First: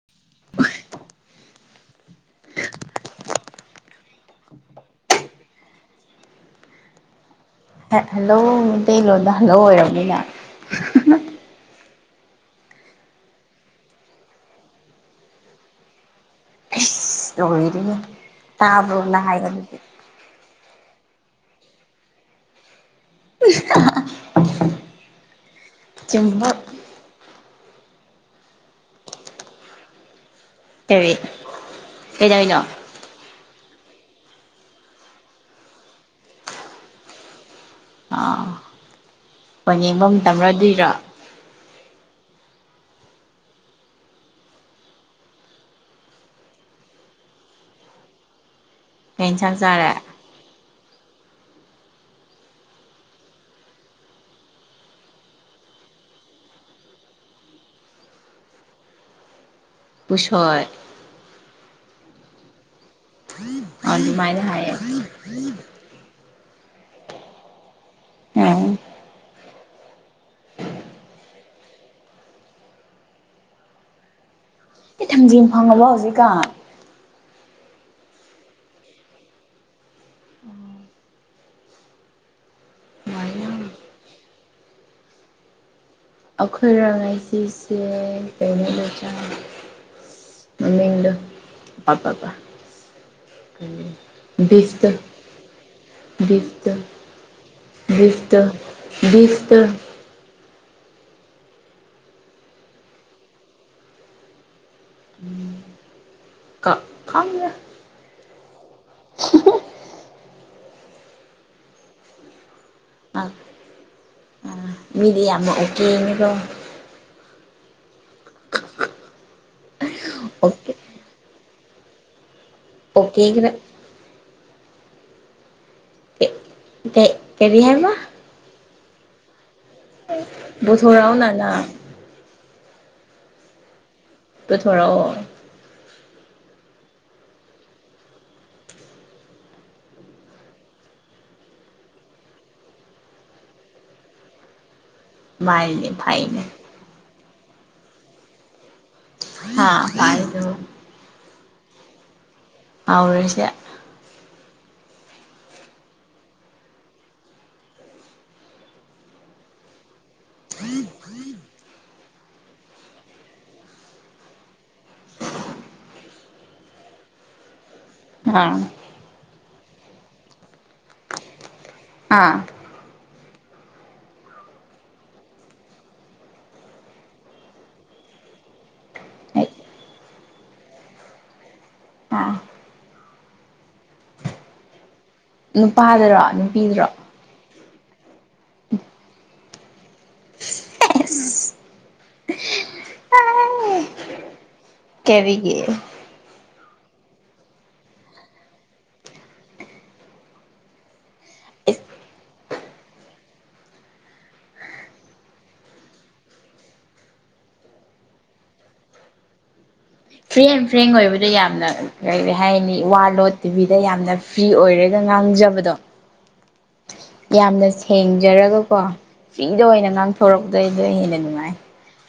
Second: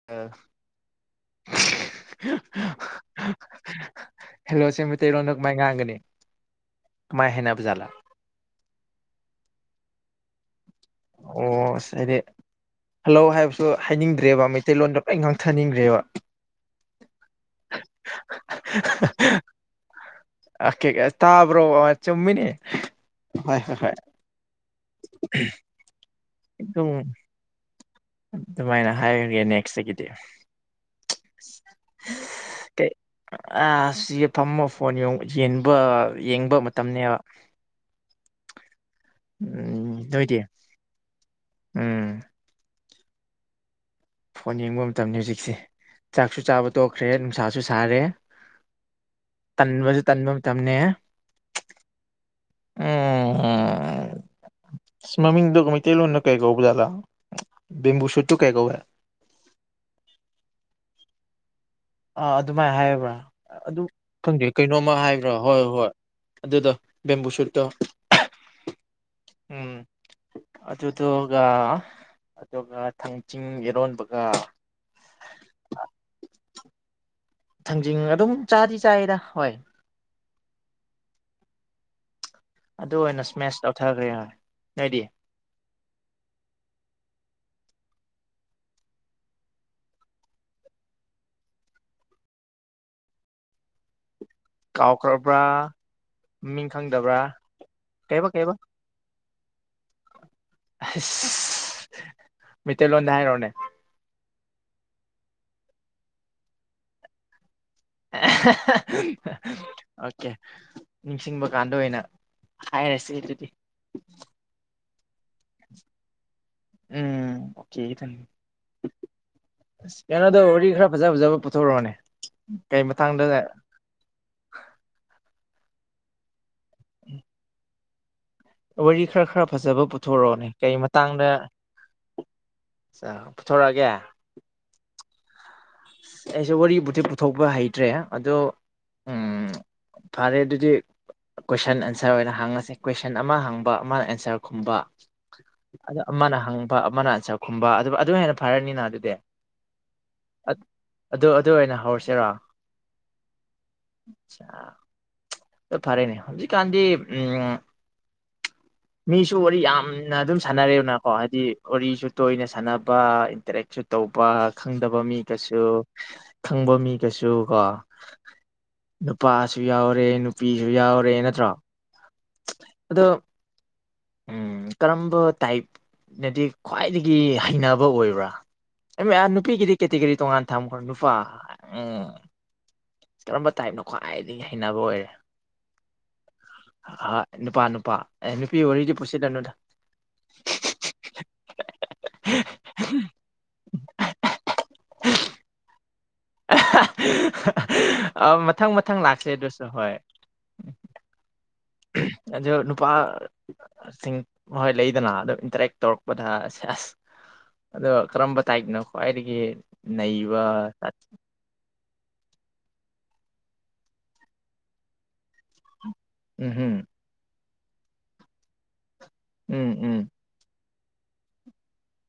[inaudible] Hello ꯁꯤ ꯃꯩꯇꯩꯔꯣꯟꯗ ꯀꯥꯃꯥꯏ ꯉꯥꯡꯒꯅꯤ ꯀꯥꯃꯥꯏ ꯍꯥꯏꯅꯕ ꯖꯥꯠꯂ ꯍ ꯍꯜꯂꯣ ꯃꯇꯩ ꯂꯣꯟꯗꯥ ꯍꯜꯂꯣ ꯑꯣꯏꯔꯝꯅꯤꯅ ꯑꯣ ꯑꯁ ꯑꯩꯗꯤ ꯍꯜꯂꯣ ꯍꯥꯏꯕꯁꯨ ꯍꯥꯏꯅꯤꯡꯗ꯭ꯔꯦꯕ ꯃꯩꯇꯩꯂꯣꯟꯗ ꯂꯣꯏ ꯉꯥꯡꯊꯅꯤꯡꯈ꯭ꯔꯦꯕ꯫ ꯑꯁ ꯂꯣꯏꯔꯦꯍꯦ ꯇꯥꯕ꯭ꯔꯣ ꯅꯥ ꯍꯥꯏꯌꯣ ꯗꯨꯗꯤ ꯫ ꯑ ꯀꯦ ꯑꯥ ꯇꯥꯕ꯭ꯔꯣ ꯑꯥ ꯆꯨꯝꯃꯤꯅꯦ꯫ ꯍꯣꯏ-ꯍꯣꯏ-ꯍꯣꯏ ꯆꯨꯝꯕ ꯎꯡ ꯑꯗꯨꯃꯥꯏꯅ ꯍꯥꯏꯔꯒꯦ ꯅꯦꯛꯁꯇꯒꯤꯗꯤ ꯀꯔꯤ ꯀꯩꯗꯧꯔꯤꯅꯣ ꯀꯩ ꯑꯥ ꯁꯤ ꯐꯝꯃ ꯐꯣꯟ ꯌꯦ ꯌꯦꯟꯕ-ꯌꯦꯡꯕ ꯃꯇꯝꯅꯦꯕ꯫ ꯑꯥ ꯐꯣꯟ ꯎꯝ ꯌꯦꯡꯕ ꯅꯣꯏꯗꯤ ꯃꯇꯝꯔꯥ ꯗꯨꯏꯔꯣ꯫ ꯎꯝ ꯐꯣꯟ ꯌꯦꯡꯕ ꯃꯇꯝꯅꯤ ꯍꯧꯖꯤꯛꯁꯦ ꯆꯥꯛꯁꯨ ꯆꯥꯕ ꯇꯣꯛꯈ꯭ꯔꯦ ꯅꯨꯡꯁꯥꯁꯨ ꯁꯥꯔꯦ꯫ ꯀꯩ ꯏꯟꯁꯥꯡ ꯆꯥꯔꯦ ꯇꯟꯕꯖꯨ ꯇꯟꯕ ꯃꯇꯝꯅꯦ꯫ ꯎꯝ ꯏꯁ ꯃꯃꯤꯡ ꯗꯣ ꯃꯇꯩ ꯂꯣꯟꯅ ꯀꯩ ꯀꯧꯕ ꯖꯥꯠꯂ ꯕꯦꯝꯕꯨ ꯁꯨꯠꯇꯣ ꯀꯩ ꯀꯧꯏ ꯫ ꯄꯨꯁꯣꯏ ꯫ ꯑꯥ ꯑꯗꯨꯃꯥꯏ ꯍꯥꯏꯕ꯭ꯔꯥ ꯑꯗꯨ ꯑꯗꯨꯃꯥꯏꯅ ꯈꯪꯗꯦ ꯍꯥꯏꯌꯦ ꯀꯩꯅꯣꯝꯃ ꯍꯥꯏꯕ꯭ꯔꯥ ꯍꯣꯏ ꯍꯣꯏ ꯑꯗꯨꯗꯣ ꯕꯦꯝꯕꯨ ꯁꯨꯠꯇꯣ꯫ ꯎꯝ ꯎꯝ ꯑꯗꯨꯗꯣꯒ ꯑꯗꯨꯒ ꯊꯥꯡꯖꯤꯡ ꯏꯔꯣꯟꯕꯒ꯫ ꯏꯊꯥꯡꯖꯦꯡ ꯐꯪꯉꯕꯣ ꯍꯧꯖꯤꯛꯀꯥꯟ ꯫ ꯊꯥꯡꯖꯤꯡ ꯑꯗꯨꯝ ꯆꯥꯗꯤ ꯆꯥꯏꯗ ꯍꯣꯏ꯫ ꯑꯗꯨ ꯑꯣꯏꯅ ꯁ꯭ꯃꯦꯁ ꯇꯧꯊꯈ꯭ꯔꯦ ꯅꯣꯏꯗꯤ꯫ ꯑꯩꯈꯣꯏꯔ ꯉꯥꯏꯁꯤꯁꯦ ꯀꯩꯅꯗ ꯆꯥꯡ ꯃꯃꯤꯗꯨ ꯄꯥꯄꯥꯄꯥ꯫ ꯚꯤꯁꯇꯣ ꯀꯥꯎꯈ꯭ꯔꯕ꯭ꯔꯥ ꯃꯃꯤꯡ ꯚꯤꯁꯇꯣ ꯈꯪꯗꯕ꯭ꯔꯥ ꯀꯩꯕ ꯚꯤꯁꯇꯣ ꯀꯩꯕ ꯫ ꯚꯤꯇꯣ꯫ ꯑꯁ ꯃꯩꯇꯩꯂꯣꯟꯗ ꯍꯥꯏꯔꯣꯅꯦ꯫ ꯎꯝ꯫ ꯀ ꯈꯪꯗꯦ꯫ ꯑꯣꯀꯦ ꯅꯤꯡꯁꯤꯡꯕ ꯀꯥꯟꯗ ꯑꯣꯏꯅ꯫ ꯍꯥꯏꯔꯁꯤ ꯑꯗꯨꯗꯤ꯫ ꯃꯤꯗꯤ ꯌꯥꯝꯅ ꯑꯣꯀꯦꯅꯦꯗꯣ꯫ ꯎꯝ ꯀꯨꯀꯤꯒꯤꯗꯣ ꯀꯩꯅꯣꯗ ꯋꯔꯤ ꯈꯔ ꯑꯣꯀꯦ ꯐꯖ ꯐꯖꯕ ꯄꯨꯊꯣꯔꯛꯑꯣꯅꯦ ꯀꯩ ꯃꯇꯥꯡꯗ꯫ ꯏꯇꯩ ꯀꯔꯤ ꯍꯥꯏꯕ꯫ ꯋꯥꯔꯤ ꯈꯔ ꯈꯔ ꯐꯖꯕ ꯄꯨꯊꯣꯔꯛꯑꯣꯅꯦ ꯀꯩ ꯃꯇꯥꯡꯗ꯫ ꯄꯨꯊꯣꯔꯛꯑꯣꯅ ꯅꯪ ꯆꯥ ꯄꯨꯊꯣꯔꯛꯑꯒꯦ꯫ ꯄꯨꯊꯣꯔꯛꯑꯣ꯫ ꯑꯩꯁꯨ ꯋꯥꯔꯤꯕꯨꯗꯤ ꯄꯨꯊꯣꯛꯄ ꯍꯩꯇ꯭ꯔꯦ ꯑꯗꯣ ꯎꯝ ꯐꯔꯦ ꯑꯗꯨꯗꯤ꯫ ꯀꯣꯏꯁꯟ ꯑꯟꯁꯔ ꯑꯣꯏꯅ ꯍꯥꯡꯉꯁꯤ ꯀꯣꯏꯁꯟ ꯑꯃ ꯍꯥꯡꯕ ꯑꯃꯅ ꯑꯟꯁꯔ ꯈꯨꯝꯕ꯫ ꯃꯥꯏꯅꯦ ꯑꯗꯨ ꯑꯃꯅ ꯐꯩꯅꯦ ꯍꯪꯕ ꯑꯃꯅ ꯑꯟꯆꯥꯔ ꯈꯨꯝꯕ ꯑꯗꯨ ꯑꯗꯨ ꯍꯦꯟꯅ ꯐꯔꯅꯤꯅ ꯑꯗꯨꯗꯤ ꯍꯥ [unintelligible] ꯑꯗꯨ ꯑꯗꯨ ꯑꯣꯏꯅ ꯍꯧꯔꯁꯤꯔꯣ꯫ ꯍꯥꯎꯔꯁꯦ꯫ ꯁꯤꯌ꯫ ꯑꯗꯣ ꯐꯔꯦꯅꯦ ꯍꯧꯖꯤꯀꯥꯟꯗꯤ ꯎꯝ ꯃꯤꯁꯨ ꯋꯥꯔꯤ ꯌꯥꯝꯅ ꯑꯗꯨꯝ ꯁꯥꯟꯅꯔꯦꯕꯅꯀꯣ ꯍꯥꯏꯗꯤ ꯋꯥꯔꯤꯁꯨ ꯇꯣꯏꯅ ꯁꯥꯟꯅꯕ ꯏꯟꯇꯔꯦꯛꯁꯨ ꯇꯧꯕ ꯈꯪꯗꯕ ꯃꯤ ꯀꯩꯁꯨ ꯈꯪꯕ ꯃꯤꯒꯁꯨ ꯀꯣ꯫ ꯍꯥꯥ꯫ ꯅꯨꯄꯥꯁꯨ ꯌꯥꯎꯔꯦ ꯅꯨꯄꯤꯁꯨ ꯌꯥꯎꯔꯦ ꯅꯠꯇ꯭ꯔꯣ꯫ ꯑꯥ꯫ ꯑꯗꯣ꯫ ꯎꯝ ꯀꯔꯝꯕ ꯇꯥꯏꯞꯅꯗꯤ ꯈ꯭ꯋꯥꯏꯗꯒꯤ ꯍꯩꯅꯕ ꯑꯣꯏꯕ꯭ꯔꯥ꯫ ꯅꯨꯄꯤꯒꯤꯗꯤ ꯀꯦꯇꯤꯒꯣꯔꯤ ꯇꯣꯡꯉꯥꯟ ꯊꯝꯈ꯭ꯔꯣ ꯅꯨꯄꯥ ꯎꯝ꯫ ꯑꯥ ꯀꯔꯝꯕ ꯇꯥꯏꯞꯅ ꯈ꯭ꯋꯥꯏꯗꯒꯤ ꯍꯩꯅꯕ ꯑꯣꯏꯔꯦ꯫ ꯅꯨꯄꯥꯗꯔꯣ ꯅꯨꯄꯤꯗꯨ꯫ ꯍꯣ ꯅꯨꯄꯥ ꯅꯨꯄꯥ ꯑꯦ ꯅꯨꯄꯤ ꯋꯥꯔꯤꯗꯤ ꯄꯨꯁꯤꯜꯂꯅꯨꯗ꯫ [inaudible] ꯀꯔꯤꯒꯤ꯫ ꯑ ꯃꯊꯪ ꯃꯊꯪ ꯂꯥꯛꯁꯦ ꯑꯗꯨꯁꯨ ꯍꯣꯏ꯫ ꯑꯗꯨ ꯅꯨꯄꯥ꯫ ꯁꯤꯡ ꯃꯈꯣꯏ ꯂꯩꯗꯅ ꯑꯗꯨꯝ ꯏꯟꯇꯔꯦꯛ ꯇꯧꯔꯛꯄꯗ ꯑꯁ ꯑꯁ ꯑꯗꯣ ꯀꯔꯝꯕ ꯇꯥꯏꯞꯅꯣ ꯈ꯭ꯋꯥꯏꯗꯒꯤ꯫ ꯅꯩꯕ ꯐ꯭ꯔꯤꯑꯦꯟ ꯐ꯭ꯔꯦꯡ ꯑꯣꯏꯕꯗ ꯌꯥꯝꯅ꯫ ꯀꯔꯤ ꯍꯥꯏꯅꯤ ꯋꯥ ꯂꯣꯠꯇꯕꯤꯗ ꯌꯥꯝꯅ ꯐ꯭ꯔꯤ ꯑꯣꯏꯔꯒ ꯉꯥꯡꯖꯕꯗꯣ ꯎꯝ ꯍꯨꯝ ꯌꯥꯝꯅ ꯁꯦꯡꯖꯔꯒꯀꯣ ꯎꯝ ꯐ꯭ꯔꯤꯗ ꯑꯣꯏꯅ ꯎꯝ ꯉꯥꯡꯊꯣꯔꯛꯄꯗꯣ ꯑꯗꯨꯅ ꯍꯦꯟꯅ ꯅꯨꯡꯉꯥꯏ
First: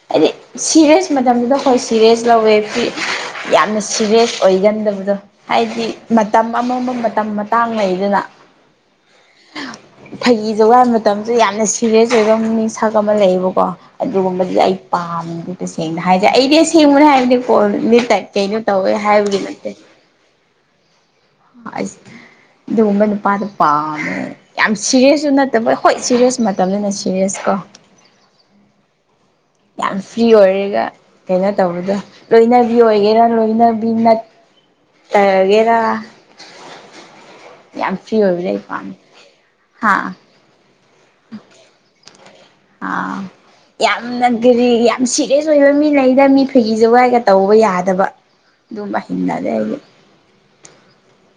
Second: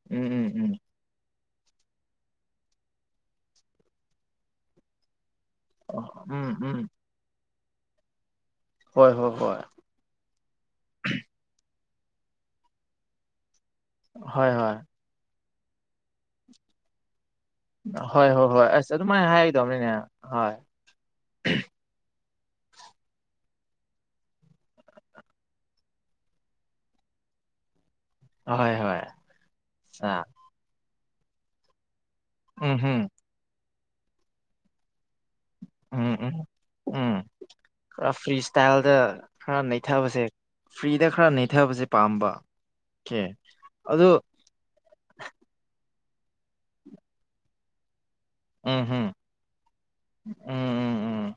ꯎꯝ ꯍꯥꯏꯗꯤ ꯎꯝ ꯁꯤꯔꯤꯁ ꯃꯇꯝꯗꯨꯗ ꯍꯣꯏ ꯁꯤꯔꯤꯁ ꯂꯧꯋꯦ ꯑꯗꯨꯗꯤ ꯌꯥꯝꯅ ꯁꯤꯔꯤꯁ ꯑꯣꯏꯒꯟꯗꯕꯗꯣ ꯍꯥꯏꯗꯤ ꯎꯝ ꯃꯇꯝ ꯎꯝ ꯎꯝ ꯑꯃꯝꯕ ꯃꯇꯝ ꯃꯇꯥꯡ ꯂꯩꯗꯅ ꯍꯣꯏ ꯍꯣꯏ ꯍꯣꯏ ꯐꯒꯤ ꯖꯣꯒꯥꯢ ꯃꯇꯝꯁꯨ ꯌꯥꯝꯅ ꯁꯤꯔꯤꯌꯁ ꯑꯣꯏꯕ ꯃꯤꯁꯛ ꯑꯃ ꯂꯩꯌꯦꯕꯀꯣ ꯍꯣꯏ ꯑꯗꯨꯒꯨꯝꯕꯗꯤ ꯍꯣꯏ ꯑꯩ ꯄꯥꯝꯗꯦꯕ ꯁꯦꯡꯅ ꯍꯥꯏꯔꯗꯤ ꯑꯩꯗꯤ ꯁꯦꯡꯕꯅꯦ ꯍꯥꯏꯕꯗꯤ ꯐꯣꯟ ꯃꯤꯇꯥꯏ ꯍꯣꯏ ꯍꯣꯏ ꯀꯩꯅꯣ ꯍꯣꯏ ꯇꯧꯋꯦ ꯑꯁ ꯑꯗꯨꯃꯥꯏꯅ ꯍꯥꯏꯕꯒꯤ ꯅꯠꯇꯦ ꯍꯥꯏꯒꯗꯕꯅꯤꯅꯦ ꯍꯣꯏ ꯑꯁ ꯑꯗꯨꯒꯒꯨꯝꯕ ꯅꯨꯄꯥꯗ ꯄꯥꯝꯃꯦ ꯌꯥꯝ ꯁꯤꯔꯤꯌꯁꯁꯨꯨ ꯅꯠꯇꯕ ꯍꯣꯏ ꯁꯤꯔꯤꯌꯁ ꯃꯇꯝꯅꯤꯗꯅ ꯁꯤꯔꯤꯌꯁ ꯀꯣ ꯍꯣꯏ ꯍꯣꯏ ꯌꯥꯝ ꯑ ꯐ꯭ꯔꯤ ꯑꯣꯏꯔꯦꯒ ꯀꯩꯅꯣ ꯇꯧꯕꯗꯣ ꯂꯣꯏꯅꯕꯤ ꯎꯝ ꯍꯝ ꯑꯣꯏꯒꯦꯔꯥ ꯂꯣꯏꯅꯕꯤ ꯅꯠꯇꯒꯦꯔꯥ ꯎꯝ ꯎꯝ ꯎꯝ ꯌꯥꯝ ꯈꯔ ꯐ꯭ꯔꯤ ꯑꯣꯏꯕꯗꯣ ꯑꯩ ꯏꯁꯇꯥꯏꯜꯗ ꯄꯥꯝꯃꯦ ꯈꯔ ꯍꯥ ꯅꯩꯊꯕꯁꯦ ꯐ꯭ꯔꯤꯗ ꯈꯔ ꯅꯩꯊꯕꯁꯦ ꯄꯥꯝꯕ ꯑꯣꯀꯦ ꯑ ꯑꯗꯨ ꯌꯥꯝꯅ [unintelligible] ꯌꯥꯝ ꯁꯤꯔꯤꯌꯁ ꯑꯣꯏꯕ ꯃꯤ ꯂꯩꯗ ꯃꯤ ꯐꯤꯒꯤ ꯖꯣꯒꯥꯏꯒ ꯇꯧꯕ ꯌꯥꯗꯕ ꯎꯝ ꯑꯗꯨꯨꯝꯕ ꯍꯝ ꯍꯨꯅꯗꯦ ꯑꯩꯗꯤ ꯎꯝ ꯎꯝ ꯎꯝ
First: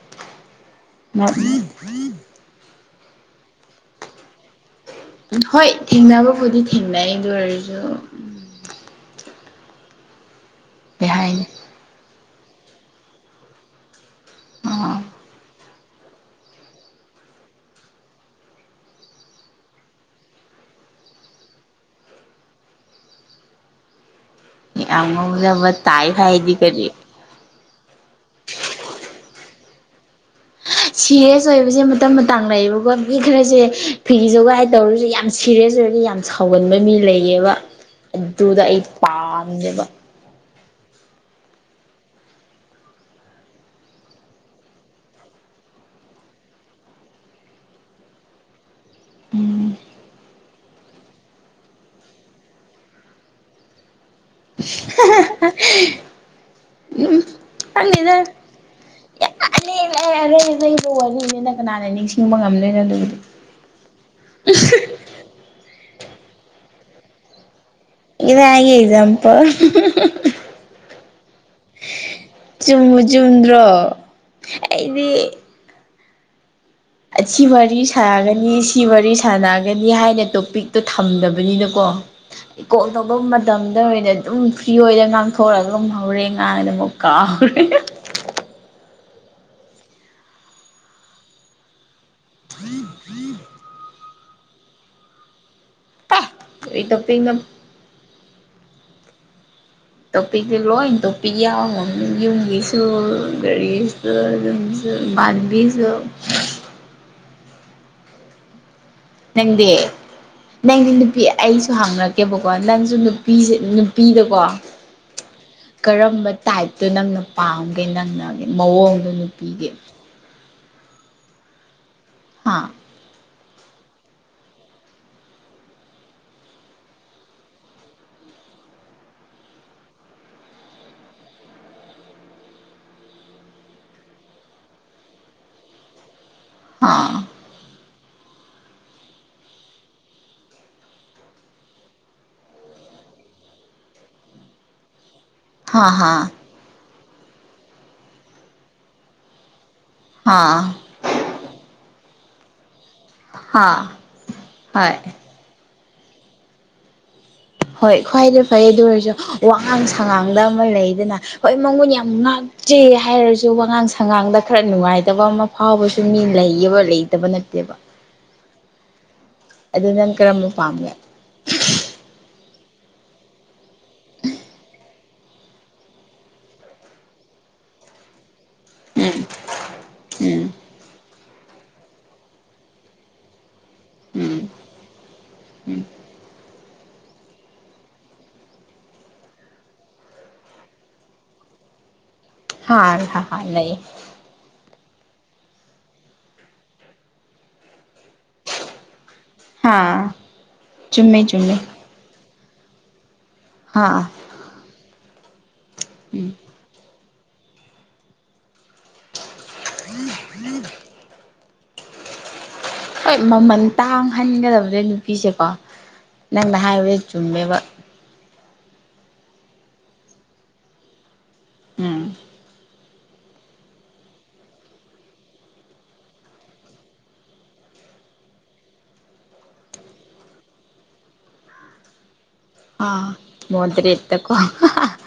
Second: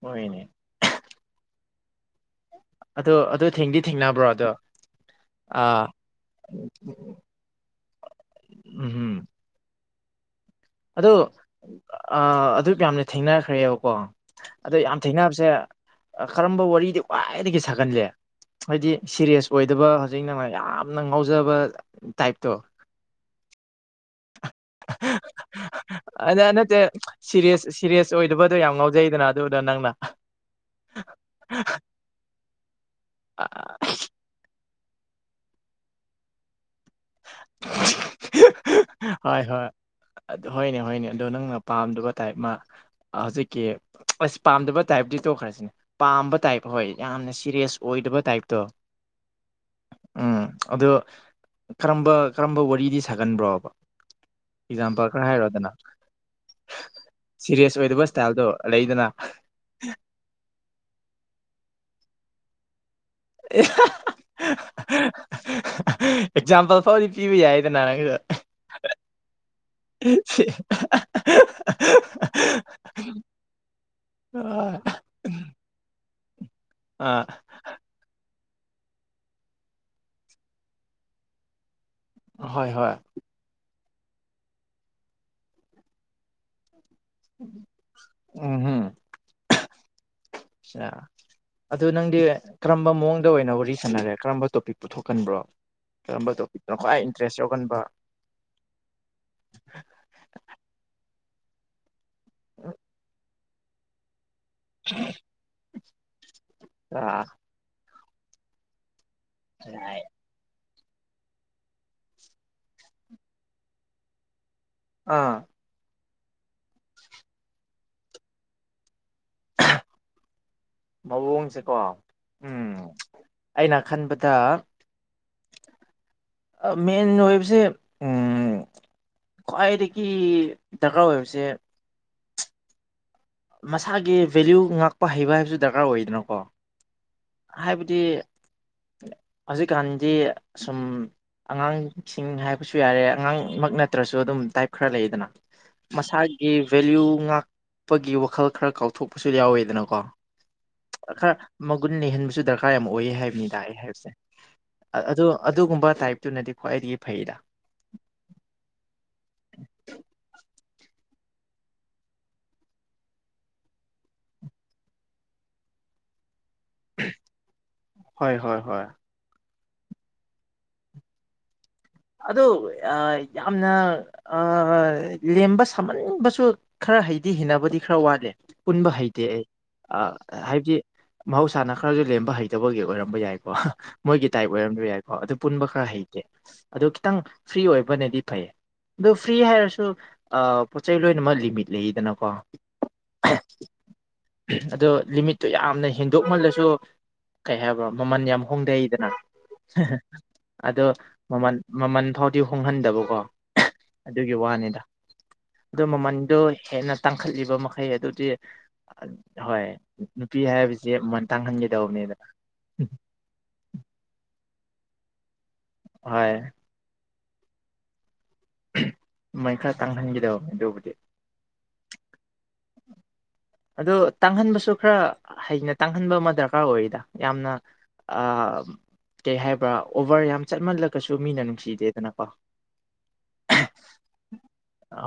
ꯍꯣꯢꯅꯦ ꯃꯣꯢ ꯑꯗꯣ ꯑꯗꯨ ꯊꯦꯡꯗꯤ ꯊꯦꯡꯅꯕ꯭ꯔꯣ ꯑꯗꯣ ꯍꯣꯏ ꯑꯥ ꯊꯦꯡꯅꯕꯕꯨꯗꯤ ꯊꯦꯡꯅꯩ ꯑꯗꯨ ꯑꯣꯏꯔꯁꯨ ꯎꯝꯍꯨꯝ ꯀꯩ ꯑꯗꯣ ꯍꯥꯏꯅꯤ ꯑꯗꯨ ꯌꯥꯝꯅ ꯊꯦꯡꯅꯈ꯭ꯔꯦꯕꯀꯣ ꯑꯗꯣ ꯑꯥ ꯌꯥꯝ ꯊꯦꯡꯅꯕꯁꯦ ꯀꯔꯝꯕ ꯋꯥꯔꯤꯗꯤ ꯈ꯭ꯋꯥꯏꯗꯒꯤ ꯁꯥꯒꯜꯂꯦ ꯍꯥꯏꯗꯤ ꯁꯦꯔꯤꯌꯁ ꯑꯣꯏꯗꯕ ꯍꯧꯖꯤꯛ ꯅꯪꯅ ꯌꯥꯝꯅ ꯉꯥꯎꯖꯕ ꯇꯥꯏꯞꯇꯣ ꯌꯥꯝ ꯉꯥꯎꯖꯕ ꯇꯥꯢꯞ ꯍꯥꯢꯗꯤ ꯀꯔꯤ ꯁꯤꯔꯤꯁ ꯁꯤꯔꯤꯌꯁ ꯑꯣꯏꯗꯕꯗꯣ ꯌꯥꯝ ꯉꯥꯎꯖꯩꯗꯅ ꯑꯗꯨꯗ ꯅꯪꯅ ꯁꯤꯔꯤꯌꯁ ꯑꯣꯏꯕꯁꯦ ꯃꯇꯝ ꯃꯇꯥꯡ ꯂꯩꯌꯦꯕꯀꯣ ꯃꯤ ꯈꯔꯁꯦ ꯐꯤꯒꯤ ꯖꯨꯒꯥꯏ ꯇꯧꯔꯁꯨ ꯌꯥꯝ ꯁꯤꯔꯤꯁ ꯑꯣꯏꯔꯒ ꯌꯥꯝ ꯁꯥꯎꯒꯟꯕ ꯃꯤ ꯂꯩꯌꯦꯕ ꯑꯗꯨꯗ ꯑꯩ ꯄꯥꯝꯗꯦꯕ ꯑꯗꯨ ꯍꯣꯏꯅꯦ ꯍꯣꯏꯅꯦ ꯑꯗꯣ ꯅꯪꯅ ꯄꯥꯝꯗꯕ ꯇꯥꯏꯞ ꯑꯃ ꯍꯧꯖꯤꯛꯀꯤ ꯑꯁ ꯄꯥꯝꯗꯕ ꯇꯥꯏꯞꯇꯤ ꯇꯣꯛꯈ꯭ꯔꯁꯤꯅꯦ ꯄꯥꯝꯕ ꯇꯥꯏꯞ ꯍꯣꯏ ꯌꯥꯝꯅ ꯁꯤꯔꯤꯌꯁ ꯑꯣꯏꯗꯕ ꯇꯥꯏꯞꯇꯣ ꯎꯝ ꯎꯝ ꯑꯗꯨ ꯀꯔꯝꯕ ꯀꯔꯝꯕ ꯋꯥꯔꯤꯗꯤ ꯁꯥꯒꯟꯕ꯭ꯔꯣꯕ ꯑꯦꯛꯖꯥꯝꯄꯜ ꯈꯔ ꯍꯥꯏꯔꯣꯗꯅ ꯎꯝ ꯁꯦꯔꯤꯌꯁ ꯑꯣꯏꯗꯕ ꯏꯁꯇꯥꯏꯜꯗꯣ ꯂꯩꯗꯅ [unintelligible] [unintelligible] [unintelligible] ꯋꯥꯔꯤꯅꯤꯅꯤꯅ ꯀꯅꯥꯅ ꯅꯤꯡꯁꯤꯡꯕ ꯉꯝꯗꯣꯏꯅꯣ ꯑꯗꯨꯕꯨꯗꯤ ꯑꯦꯛꯖꯥꯝꯄꯜ ꯐꯥꯎꯗꯤ ꯄꯤꯕꯥ ꯌꯥꯏꯗꯅꯥ ꯀꯗꯥꯢꯗꯒꯤ ꯑꯦꯛꯖꯥꯝꯄꯥꯜ ꯁꯤ ꯆꯨꯝꯕꯨ ꯆꯨꯝꯗ꯭ꯔꯣ ꯑꯥ ꯑꯩꯗꯤ ꯑꯁꯤ ꯋꯥꯔꯤ ꯁꯥꯥꯟꯒꯅꯤ ꯁꯤ ꯋꯥꯔꯤ ꯁꯥꯟꯅꯒꯅꯤ ꯍꯥꯏꯅ ꯇꯣꯄꯤꯛꯇꯣ ꯊꯝꯗꯕꯅꯤꯅꯀꯣ ꯍꯣꯏ ꯀꯣꯜ ꯍꯣꯏ ꯇꯧꯕ ꯃꯇꯝꯗ ꯑꯣꯏꯅ ꯑꯗꯨꯝ ꯐ꯭ꯔꯤ ꯑꯣꯏꯅꯗ ꯉꯥꯡꯊꯣꯛꯑꯒ ꯑꯗꯨꯝ ꯍꯧꯔꯦ ꯉꯥꯡꯕ ꯑꯃꯨꯛ ꯀꯥꯥꯎꯔꯦ ꯎꯝꯍꯨꯝ ꯑꯠꯁꯥ ꯑꯗꯨ ꯅꯪ [unintelligible] ꯀꯔꯝꯕ ꯃꯑꯣꯡꯗ ꯑꯣꯏꯅ ꯋꯥꯔꯤ ꯁꯥꯟꯅꯔꯦ ꯀꯔꯝꯕ ꯇꯣꯄꯤꯛ ꯄꯨꯊꯣꯛꯀꯟꯕ꯭ꯔꯣ ꯀꯔꯝꯕ ꯇꯣ ꯑꯩ ꯈ꯭ꯋꯥꯏ ꯇꯣꯄꯤꯛꯅ ꯏꯟꯇꯔꯦꯁ ꯌꯥꯎꯒꯟꯕ ꯇꯣꯄꯤꯛꯁꯦ ꯂꯣꯏ ꯇꯣꯄꯤꯛ ꯌꯥꯎꯔꯝꯅꯤ ꯌꯨꯝꯒꯤꯁꯨ [unintelligible] [unintelligible] [unintelligible] ꯅꯪꯗꯤ ꯅꯪꯗꯤ ꯅꯨꯄꯤ ꯑꯩꯁꯨ ꯍꯪꯔꯛꯀꯦꯕꯀꯣ ꯅꯪꯁꯨ ꯅꯨꯄꯤꯁꯦ ꯅꯨꯄꯤꯗꯣꯀꯣ ꯑꯥ ꯀꯔꯝꯕ ꯇꯥꯏꯞꯇ ꯅꯪꯅ ꯄꯥꯝꯒꯦ ꯅꯪꯅ ꯃꯑꯣꯡꯗꯣ ꯅꯨꯄꯤꯒꯤ꯫ ꯃꯑꯣꯡꯁꯦꯀꯣ ꯍꯥ ꯎꯝ ꯑꯩꯅ ꯈꯟꯕꯗ ꯑ ꯃꯦꯟ ꯑꯣꯏꯕꯁꯦ ꯎꯝ ꯈ꯭ꯋꯥꯏꯗꯒꯤ ꯗꯔꯀꯥꯔ ꯑꯣꯏꯕꯁꯦ ꯃꯁꯥꯒꯤ ꯚꯦꯂ꯭ꯌꯨ ꯉꯥꯛꯄ ꯍꯩꯕ ꯍꯥꯏꯕꯁꯨ ꯗꯔꯀꯥꯔ ꯑꯣꯏꯗꯅꯀꯣ꯫ ꯑ ꯍꯥꯏꯕꯗꯤ ꯍꯧꯖꯤꯛꯀꯥꯟꯗꯤ ꯁꯨꯝ ꯑꯉꯥꯡꯁꯤꯡ ꯍꯥꯏꯕꯁꯨ ꯌꯥꯔꯦ ꯑꯉꯥꯡꯃꯛ ꯅꯠꯇ꯭ꯔꯁꯨ ꯑꯗꯨꯝ ꯇꯥꯏꯞ ꯈꯔ ꯂꯩꯗꯅ꯫ ꯍꯥ ꯍꯥ ꯃꯁꯥꯒꯤ ꯚꯦꯂ꯭ꯌꯨ ꯉꯥꯛꯄꯒꯤ ꯋꯥꯈꯜ ꯈꯔ ꯀꯥꯎꯊꯣꯛꯄꯁꯨ ꯌꯥꯎꯋꯦꯗꯅꯀꯣ꯫ ꯑ ꯈꯔ ꯃꯒꯨꯟ ꯂꯩꯍꯟꯕꯁꯨ ꯗꯔꯀꯥꯔ ꯌꯥꯝ ꯑꯣꯏꯌꯦ ꯍꯥꯏꯕꯅꯤꯗ ꯑꯩꯅ ꯍꯥ ꯍꯣꯏ ꯍꯥꯏꯕꯅꯤꯗ ꯑꯗꯨ ꯑꯗꯨꯒꯨꯝꯕ ꯇꯥꯏꯞꯇꯨꯅꯗꯤ ꯈ꯭ꯋꯥꯏꯗꯒꯤ ꯐꯩꯗ꯫ ꯍꯣꯏ ꯈ꯭ꯋꯥꯏꯗꯩ ꯐꯔꯦ ꯑꯗꯨ ꯑꯣꯏꯔꯁꯨ ꯋꯥꯉꯥꯡ ꯁꯉꯥꯡꯗ ꯑꯃ ꯂꯩꯗꯅ ꯍꯣꯏ [unintelligible] ꯆꯦ ꯍꯥꯏꯔꯁꯨ ꯋꯥꯉꯥꯡ ꯁꯉꯥꯡꯗ ꯈꯔ ꯅꯨꯡꯉꯥꯏꯇꯕ ꯑꯃ ꯐꯥꯎꯕꯁꯨ ꯃꯤ ꯂꯩꯌꯦꯕ ꯂꯩꯇꯕ ꯅꯠꯇꯦꯕ ꯍꯣꯏ ꯍꯣꯏ ꯍꯣꯏ ꯑꯗꯨ ꯅꯪ ꯀꯔꯝꯕ ꯄꯥꯝꯃꯤ꯫ ꯑꯗ ꯨ ꯑ ꯌꯥꯝꯅ ꯑ ꯂꯦꯝꯕ ꯁꯥꯃꯟꯕꯁꯨ ꯈꯔ ꯍꯩꯗꯤ ꯍꯦꯅꯕꯗꯤ ꯈꯔ ꯋꯥꯠꯂꯦ꯫ ꯄꯨꯟꯕ ꯎꯝ ꯍꯩꯇꯦ ꯑꯩ ꯑ ꯍꯥꯏꯕꯗꯤ ꯃꯍꯧꯁꯥꯅ ꯈꯔꯁꯨ ꯂꯦꯝꯕ ꯍꯩꯇꯕꯒꯤ ꯑꯣꯏꯔꯝꯕ ꯌꯥꯏꯀꯣ ꯎꯝ ꯃꯣꯏꯒꯤ ꯎꯝ ꯇꯥꯏꯞ ꯑꯣꯏꯔꯝꯕ ꯌꯥꯏꯀꯣ ꯑꯗꯨ ꯄꯨꯟꯕ ꯎꯝ ꯈꯔ ꯍꯩꯇꯦ꯫ ꯑꯗꯨ ꯈꯤꯇꯪ ꯐ꯭ꯔꯤ ꯑꯣꯏꯕꯅꯗꯤ ꯐꯩꯌꯦ꯫ ꯑꯗꯨ ꯐ꯭ꯔꯤ ꯍꯥꯏꯔꯁꯨ ꯄꯣꯠꯆꯩ ꯂꯣꯏꯅꯃꯛ ꯂꯤꯃꯤꯠ ꯂꯩꯌꯦꯗꯅꯀꯣ꯫ [unintelligible] ꯂꯩꯌꯦ꯫ ꯑꯗꯣ ꯂꯤꯃꯤꯠꯇꯨ ꯌꯥꯝꯅ ꯍꯦꯟꯗꯣꯛꯃꯜꯂꯁꯨ ꯀꯩ ꯍꯥꯏꯕ꯭ꯔꯥ ꯃꯃꯜ ꯌꯥꯝ ꯍꯣꯡꯗꯩꯗꯅ꯫ ꯍꯥ [unintelligible] ꯑꯗꯣ ꯆꯨꯝꯃꯦ ꯃꯃꯟ ꯆꯨꯝꯃꯦ ꯃꯃꯟ ꯐꯥꯎꯗꯤ ꯍꯣꯡꯍꯟꯗꯕꯀꯣ꯫ ꯍꯥꯥ ꯑꯗꯨꯒꯤ ꯋꯥꯅꯤꯗ ꯑꯗꯨ ꯎꯝ ꯃꯃꯟꯗꯣ ꯍꯦꯟꯅ ꯇꯥꯡꯈꯠꯂꯤꯕ ꯃꯈꯩ ꯑꯗꯨꯗꯤ ꯍꯣꯏ ꯅꯨꯄꯤ ꯍꯥꯏꯕꯁꯦ ꯃꯃꯟ ꯇꯥꯡꯍꯟꯒꯦꯇꯧꯕꯅꯤꯗ ꯍꯣꯏ ꯃꯃꯟ ꯇꯥꯡꯍꯟꯒꯗꯕꯅꯦ ꯅꯨꯄꯤꯁꯦꯀꯣ ꯍꯣꯏ ꯅꯪꯅ ꯍꯥꯏꯕꯗ ꯆꯨꯝꯃꯦꯕ꯫ ꯃꯃꯟ ꯈꯔ ꯇꯥꯡꯍꯟꯒꯦꯇꯧꯕꯅꯦ ꯑꯗꯨꯕꯨꯗꯤ꯫ ꯎꯝ ꯑꯗꯨ ꯇꯥꯡꯍꯟꯕꯁꯨ ꯈꯔ ꯍꯩꯅ ꯇꯥꯡꯍꯟꯕ ꯑꯃ ꯗꯔꯀꯥꯔ ꯑꯣꯏꯗ ꯌꯥꯝꯅ ꯑ ꯀꯩ ꯍꯥꯏꯕ꯭ꯔꯥ ꯑꯣꯕꯔ ꯌꯥꯝ ꯆꯠꯃꯜꯂꯒꯁꯨ ꯃꯤꯅ ꯅꯨꯡꯁꯤꯗꯦꯗꯅꯀꯣ ꯑꯥ ꯃꯣꯗꯔꯦꯠꯇꯀꯣ [unintelligible]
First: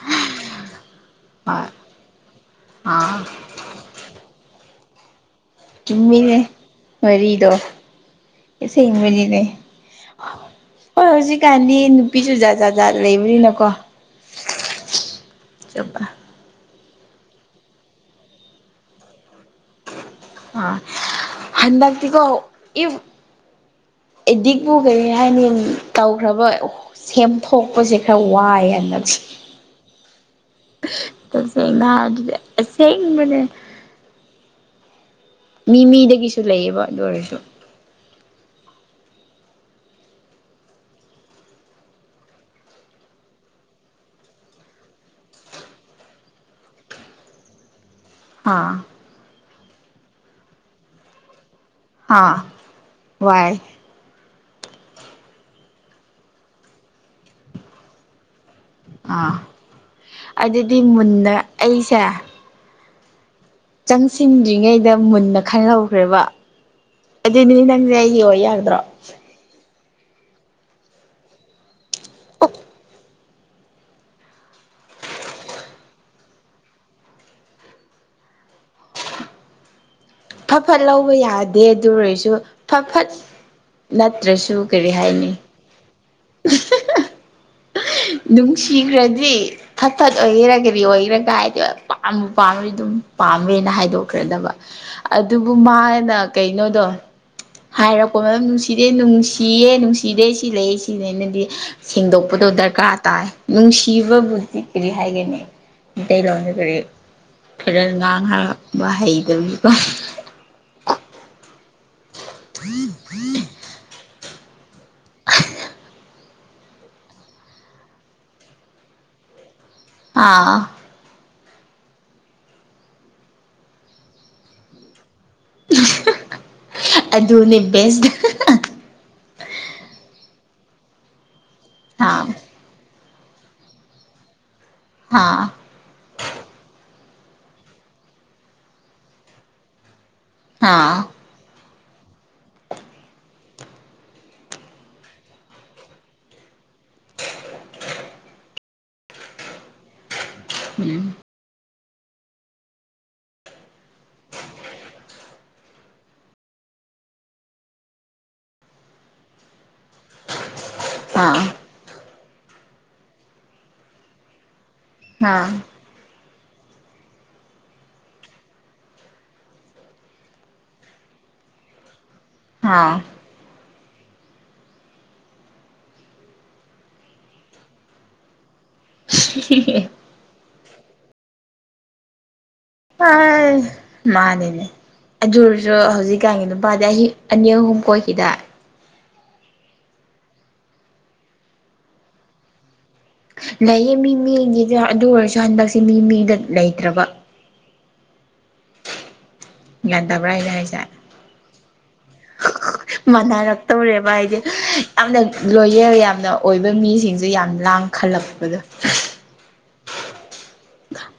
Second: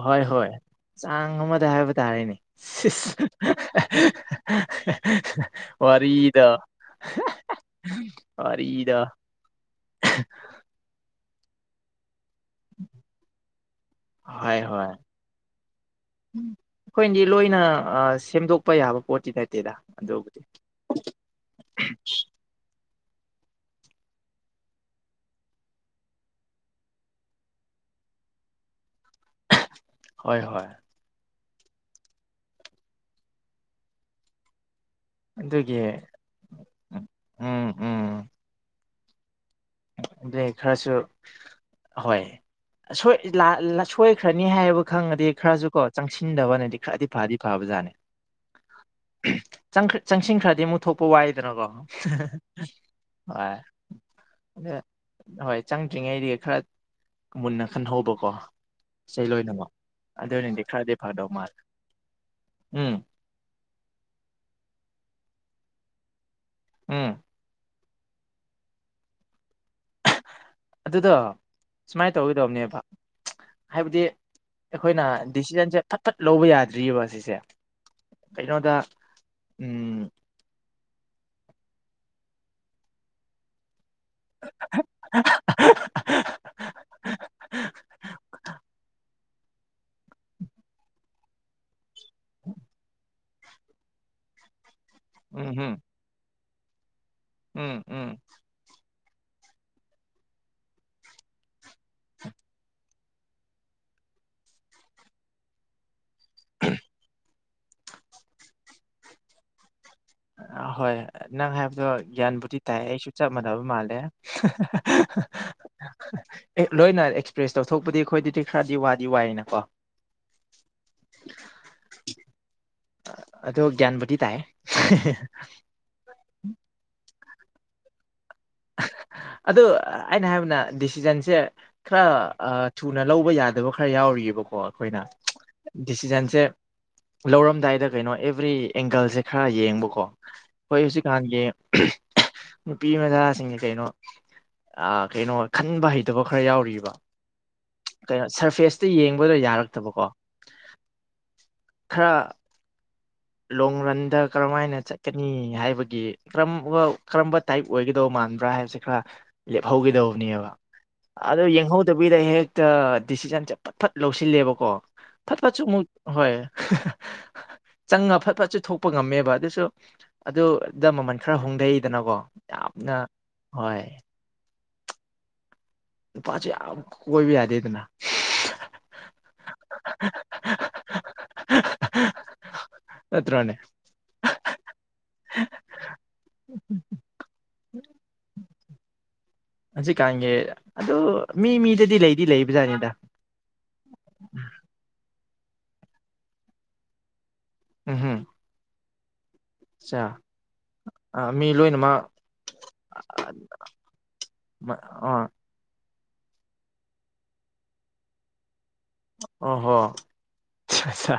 ꯍꯣꯏ ꯍꯣꯏ ꯆꯥꯡ ꯑꯃꯗ ꯍꯥꯏꯕ ꯇꯥꯔꯦꯅꯦ [inaudible] ꯑꯥ ꯆꯨꯝꯃꯤꯅꯦ ꯋꯥꯔꯤꯗꯣ ꯋꯥꯔꯤꯗꯣ ꯑꯁꯦꯡꯕꯅꯤꯅꯦ ꯍꯣꯏ ꯍꯧꯖꯤꯛ ꯀꯥꯟꯗꯤ ꯅꯨꯄꯤꯁꯨ ꯖꯥꯠ ꯖꯥꯠ ꯖꯥꯠ ꯂꯩꯕꯅꯤꯅꯀꯣ [unintelligible] ꯎꯝ ꯑꯩꯈꯣꯏꯅꯗꯤ ꯂꯣꯏꯅ ꯁꯦꯝꯗꯣꯛꯄ ꯌꯥꯕ ꯄꯣꯠꯇꯤ ꯅꯠꯇꯦꯗ ꯑꯗꯨꯕꯨꯗꯤ ꯑ ꯍꯟꯗꯛꯇꯤꯀꯣ ꯏꯐ ꯑꯦꯗꯤꯛꯄꯨ ꯀꯔꯤ ꯍꯥꯏꯅꯤ ꯇꯧꯈ꯭ꯔꯕ ꯁꯦꯝꯗꯣꯛꯄꯁꯦ ꯈꯔ ꯋꯥꯏ ꯍꯟꯗꯛꯁꯦ ꯍꯣꯏ ꯍꯣꯏ [inaudible] ꯑꯁꯦꯡꯕꯅꯦ ꯑꯗꯨꯒꯤ ꯃꯤ ꯃꯤꯗꯒꯤꯁꯨ ꯂꯩꯌꯦꯕ ꯑꯗꯨ ꯑꯣꯏꯔꯁꯨ ꯎꯝ ꯑꯗꯨꯏ ꯈꯔꯁꯨ ꯍꯣꯏ ꯁꯣꯏꯈ꯭ꯔꯅꯤ ꯍꯥꯏꯕ ꯈꯪꯉꯗꯤ ꯈꯔꯁꯨ ꯀꯣ ꯆꯪꯁꯤꯟꯗꯕꯅꯗꯤ ꯈꯔꯗꯤ ꯐꯗꯤ ꯐꯕ ꯖꯥꯠꯅꯦ ꯑꯥ ꯆꯪ ꯆꯪꯁꯤꯟꯈ꯭ꯔꯗꯤ ꯑꯃꯨꯛ ꯊꯣꯛꯄ ꯋꯥꯏꯗꯅꯀꯣ ꯑꯥ ꯍꯣꯏ ꯋꯥꯏ ꯑꯗ ꯍꯣꯏ ꯆꯪꯗ꯭ꯔꯤꯉꯩꯗꯒꯤ ꯈꯔ ꯃꯨꯟꯅ ꯈꯟꯍꯧꯕꯀꯣ ꯏꯁꯩ ꯑꯥ ꯂꯣꯏꯅꯃꯛ ꯑꯗꯨ ꯑꯣꯏꯅꯗꯤ ꯑꯗꯨꯗꯤ ꯈꯔꯗꯤ ꯐꯗꯧ ꯃꯨꯟꯅ ꯃꯥꯜꯂꯦ ꯑꯩꯁꯦ ꯎꯝ ꯆꯪꯁꯤꯟꯗ꯭ꯔꯤꯉꯩꯗ ꯃꯨꯟꯅ ꯈꯟꯍꯧꯈ꯭ꯔꯦꯕ ꯎꯝ ꯑꯗꯨꯗꯤ ꯅꯪꯁꯦ ꯑꯩ ꯑꯣꯏ ꯌꯥꯒꯗ꯭ꯔꯣ ꯑꯗꯨꯗꯣ ꯁꯨꯃꯥꯏ ꯇꯧꯒꯦ ꯇꯧꯕꯅꯦꯕ ꯍꯥꯏꯕꯗꯤ ꯑꯩꯈꯣꯏꯅ ꯗꯤꯁꯤꯖꯟꯁꯦ ꯐꯠ ꯐꯠ ꯂꯧꯕ ꯌꯥꯗ꯭ꯔꯤꯌꯦꯕ ꯑꯁꯤꯁꯦ ꯀꯩꯅꯣꯗ ꯎꯝ ꯐꯠ ꯐꯠ ꯂꯧꯕ ꯌꯥꯗꯦ ꯑꯗꯨ ꯑꯣꯏꯔꯁꯨ ꯐꯠ ꯐꯠ ꯅꯠꯇ꯭ꯔꯁꯨ ꯀꯔꯤ ꯍꯥꯏꯅꯤ [unintelligible] [unintelligible] ꯅꯨꯡꯁꯤꯈ꯭ꯔꯗꯤ ꯐꯠ ꯐꯠ ꯑꯣꯏꯒꯦꯔ ꯀꯔꯤ ꯑꯣꯏꯒꯦꯔ ꯀꯥꯏꯗꯦꯕ ꯄꯥꯝꯕꯨ ꯄꯥꯝꯃꯗꯤ ꯑꯗꯨꯝ ꯄꯥꯝꯃꯦꯅ ꯍꯥꯏꯗꯣꯛꯈ꯭ꯔꯗꯕ ꯎꯝ ꯑꯗꯨꯕꯨ ꯍꯝ ꯃꯥꯅ ꯀꯩꯅꯣꯗꯣ ꯍꯥꯏꯔꯛꯄ ꯎꯝ ꯅꯨꯡꯁꯤ ꯁꯤꯗꯦ ꯅꯨꯡꯁꯤꯌꯦ ꯅꯨꯡꯁꯤꯗꯦ ꯁꯤ ꯂꯩ ꯁꯤꯅꯦꯅꯗꯤ ꯁꯦꯡꯗꯣꯛꯄꯗꯣ ꯗꯔ ꯀꯥꯔ ꯇꯥꯏ ꯅꯨꯡꯁꯤꯕꯕꯨꯗꯤ ꯀꯔꯤ ꯍꯥꯏꯒꯅꯤ ꯃꯩꯇꯩꯂꯣꯟꯗ ꯀꯔꯤ [inaudible] ꯍꯩꯇꯕꯅꯤꯀꯣ ꯑ ꯍꯣꯏ ꯅꯪ ꯍꯥꯏꯕꯗꯣ ꯒ꯭ꯌꯥꯟ ꯕꯨꯗꯤ ꯇꯥꯏ ꯑꯩꯁꯨ ꯆꯞ ꯃꯥꯟꯅꯕ ꯃꯥꯜꯂꯦ [unintelligible] ꯑꯦ ꯂꯣꯏꯅ ꯑꯦꯛꯁꯄ꯭ꯔꯦꯁ ꯇꯧꯊꯣꯛꯄꯗꯤ ꯑꯩꯈꯣꯏꯗꯗꯤ ꯈꯔꯗꯤ ꯋꯥꯗꯤ ꯋꯥꯏꯅꯀꯣ ꯑꯥ ꯑꯗꯣ ꯒ꯭ꯌꯥꯟꯕꯨꯗꯤ ꯇꯥꯏ ꯑꯗꯨꯅꯤ ꯕꯦꯁꯠ ꯑꯗꯨ ꯑꯩꯅ ꯍꯥꯏꯕꯅ ꯗꯤꯁꯤꯖꯟꯁꯦ ꯈꯔ ꯑꯥ ꯑ ꯊꯨꯅ ꯂꯧꯕ ꯌꯥꯗꯕ ꯈꯔ ꯌꯥꯎꯔꯤꯕꯀꯣ ꯑꯩꯈꯣꯏꯅ ꯑꯥ ꯗꯤꯁꯤꯖꯟꯁꯦ ꯂꯧꯔꯝꯗꯥꯏꯗ ꯀꯩꯅꯣ ꯑꯦꯕ꯭ꯔꯤ ꯑꯦꯡꯒꯜꯁꯦ ꯈꯔ ꯌꯦꯡꯕꯀꯣ ꯍꯣꯏ ꯍꯧꯁꯤ ꯀꯥꯟꯒꯤ ꯅꯨꯄꯤ ꯃꯗꯥ ꯁꯤꯡ ꯀꯩꯅꯣ ꯑꯥ ꯀꯩꯅꯣ ꯈꯟꯕ ꯍꯩꯇꯕ ꯈꯔ ꯌꯥꯎꯔꯤꯕ ꯀꯩꯅꯣ ꯁꯔꯐꯦꯁꯇ ꯌꯦꯡꯕꯗꯣ ꯌꯥꯔꯛꯇꯕꯀꯣ ꯈꯔ ꯂꯣꯡ ꯔꯟꯗ ꯀꯔꯝꯃꯥꯏꯅ ꯆꯠꯀꯅꯤ ꯍꯥꯏꯕꯒꯤ ꯀꯔꯝ ꯋꯥꯔꯜ ꯀꯔꯝꯕ ꯇꯥꯏꯞ ꯑꯣꯏꯒꯗꯧꯕ ꯃꯥꯟꯕ꯭ꯔꯥ ꯍꯥꯏꯕꯁꯦ ꯈꯔ ꯂꯦꯞꯍꯧꯒꯗꯧꯕꯅꯦꯕ ꯑꯗꯣ ꯌꯦꯡꯍꯧꯗꯕꯤꯗ ꯍꯦꯛꯇ ꯗꯤꯁꯤꯖꯟꯁꯦ ꯐꯠ ꯐꯠ ꯂꯧꯁꯤꯜꯂꯦꯕꯀꯣ ꯐꯠ ꯐꯠꯁꯨ ꯑꯃꯨꯛ ꯍꯣꯏ ꯆꯪꯉ ꯐꯠ ꯐꯠꯁꯨ ꯊꯣꯛꯄ ꯉꯝꯃꯦꯕ ꯑꯗꯨꯁꯨ ꯑꯗꯨꯗ ꯃꯃꯟ ꯈꯔ ꯍꯣꯡꯗꯩꯗꯅꯀꯣ ꯌꯥꯝꯅ ꯍꯣꯏ ꯅꯨꯄꯥꯖꯨ ꯌꯥꯝ ꯀꯣꯏꯕ ꯌꯥꯗꯦꯗꯅ ꯍ ꯍꯥ ꯍꯥ ꯍꯥ ꯑꯥꯏ ꯃꯥꯅꯤꯅꯦ ꯑꯗꯨꯔꯑꯁꯨ ꯍꯧꯖꯤꯛꯀꯥꯟꯒꯤ ꯅꯨꯄꯥꯗꯤ ꯑꯍꯤ ꯑꯅꯤ ꯑꯍꯨꯝ ꯀꯣꯏꯈꯤꯗ ꯍꯧꯖꯤꯛꯀꯥꯟꯒꯤ ꯑꯗꯨ ꯃꯤ ꯃꯤꯗꯗꯤ ꯂꯩꯗꯤ ꯂꯩꯕꯖꯥꯠꯅꯤꯗ ꯂꯩꯌꯦ ꯃꯤ ꯃꯤꯒꯤꯗ ꯑꯗꯨ ꯑꯣꯏꯔꯁꯨ ꯍꯟꯗꯛꯁꯦ ꯃꯤ ꯃꯤꯗ ꯂꯩꯇ꯭ꯔꯕ ꯎꯝ ꯍꯨꯝ ꯒꯌꯥꯟ ꯇꯕ꯭ꯔꯥ ꯑꯩꯅ ꯍꯥꯏꯁꯦ ꯃꯤ ꯂꯣꯏꯅꯃꯛ ꯃꯥꯟꯅꯔꯛꯇꯧꯔꯦꯕ ꯍꯥꯏꯗꯤ ꯌꯥꯝꯅ ꯑꯥ ꯂꯣꯌꯦꯜ ꯌꯥꯝꯅ ꯑꯣꯏꯕ ꯃꯤꯁꯤꯡꯖꯦ ꯌꯥꯝ ꯂꯥꯡꯈꯜꯂꯛꯄꯗꯣ ꯑꯣ ꯍꯣ ꯁꯥ ꯁꯥ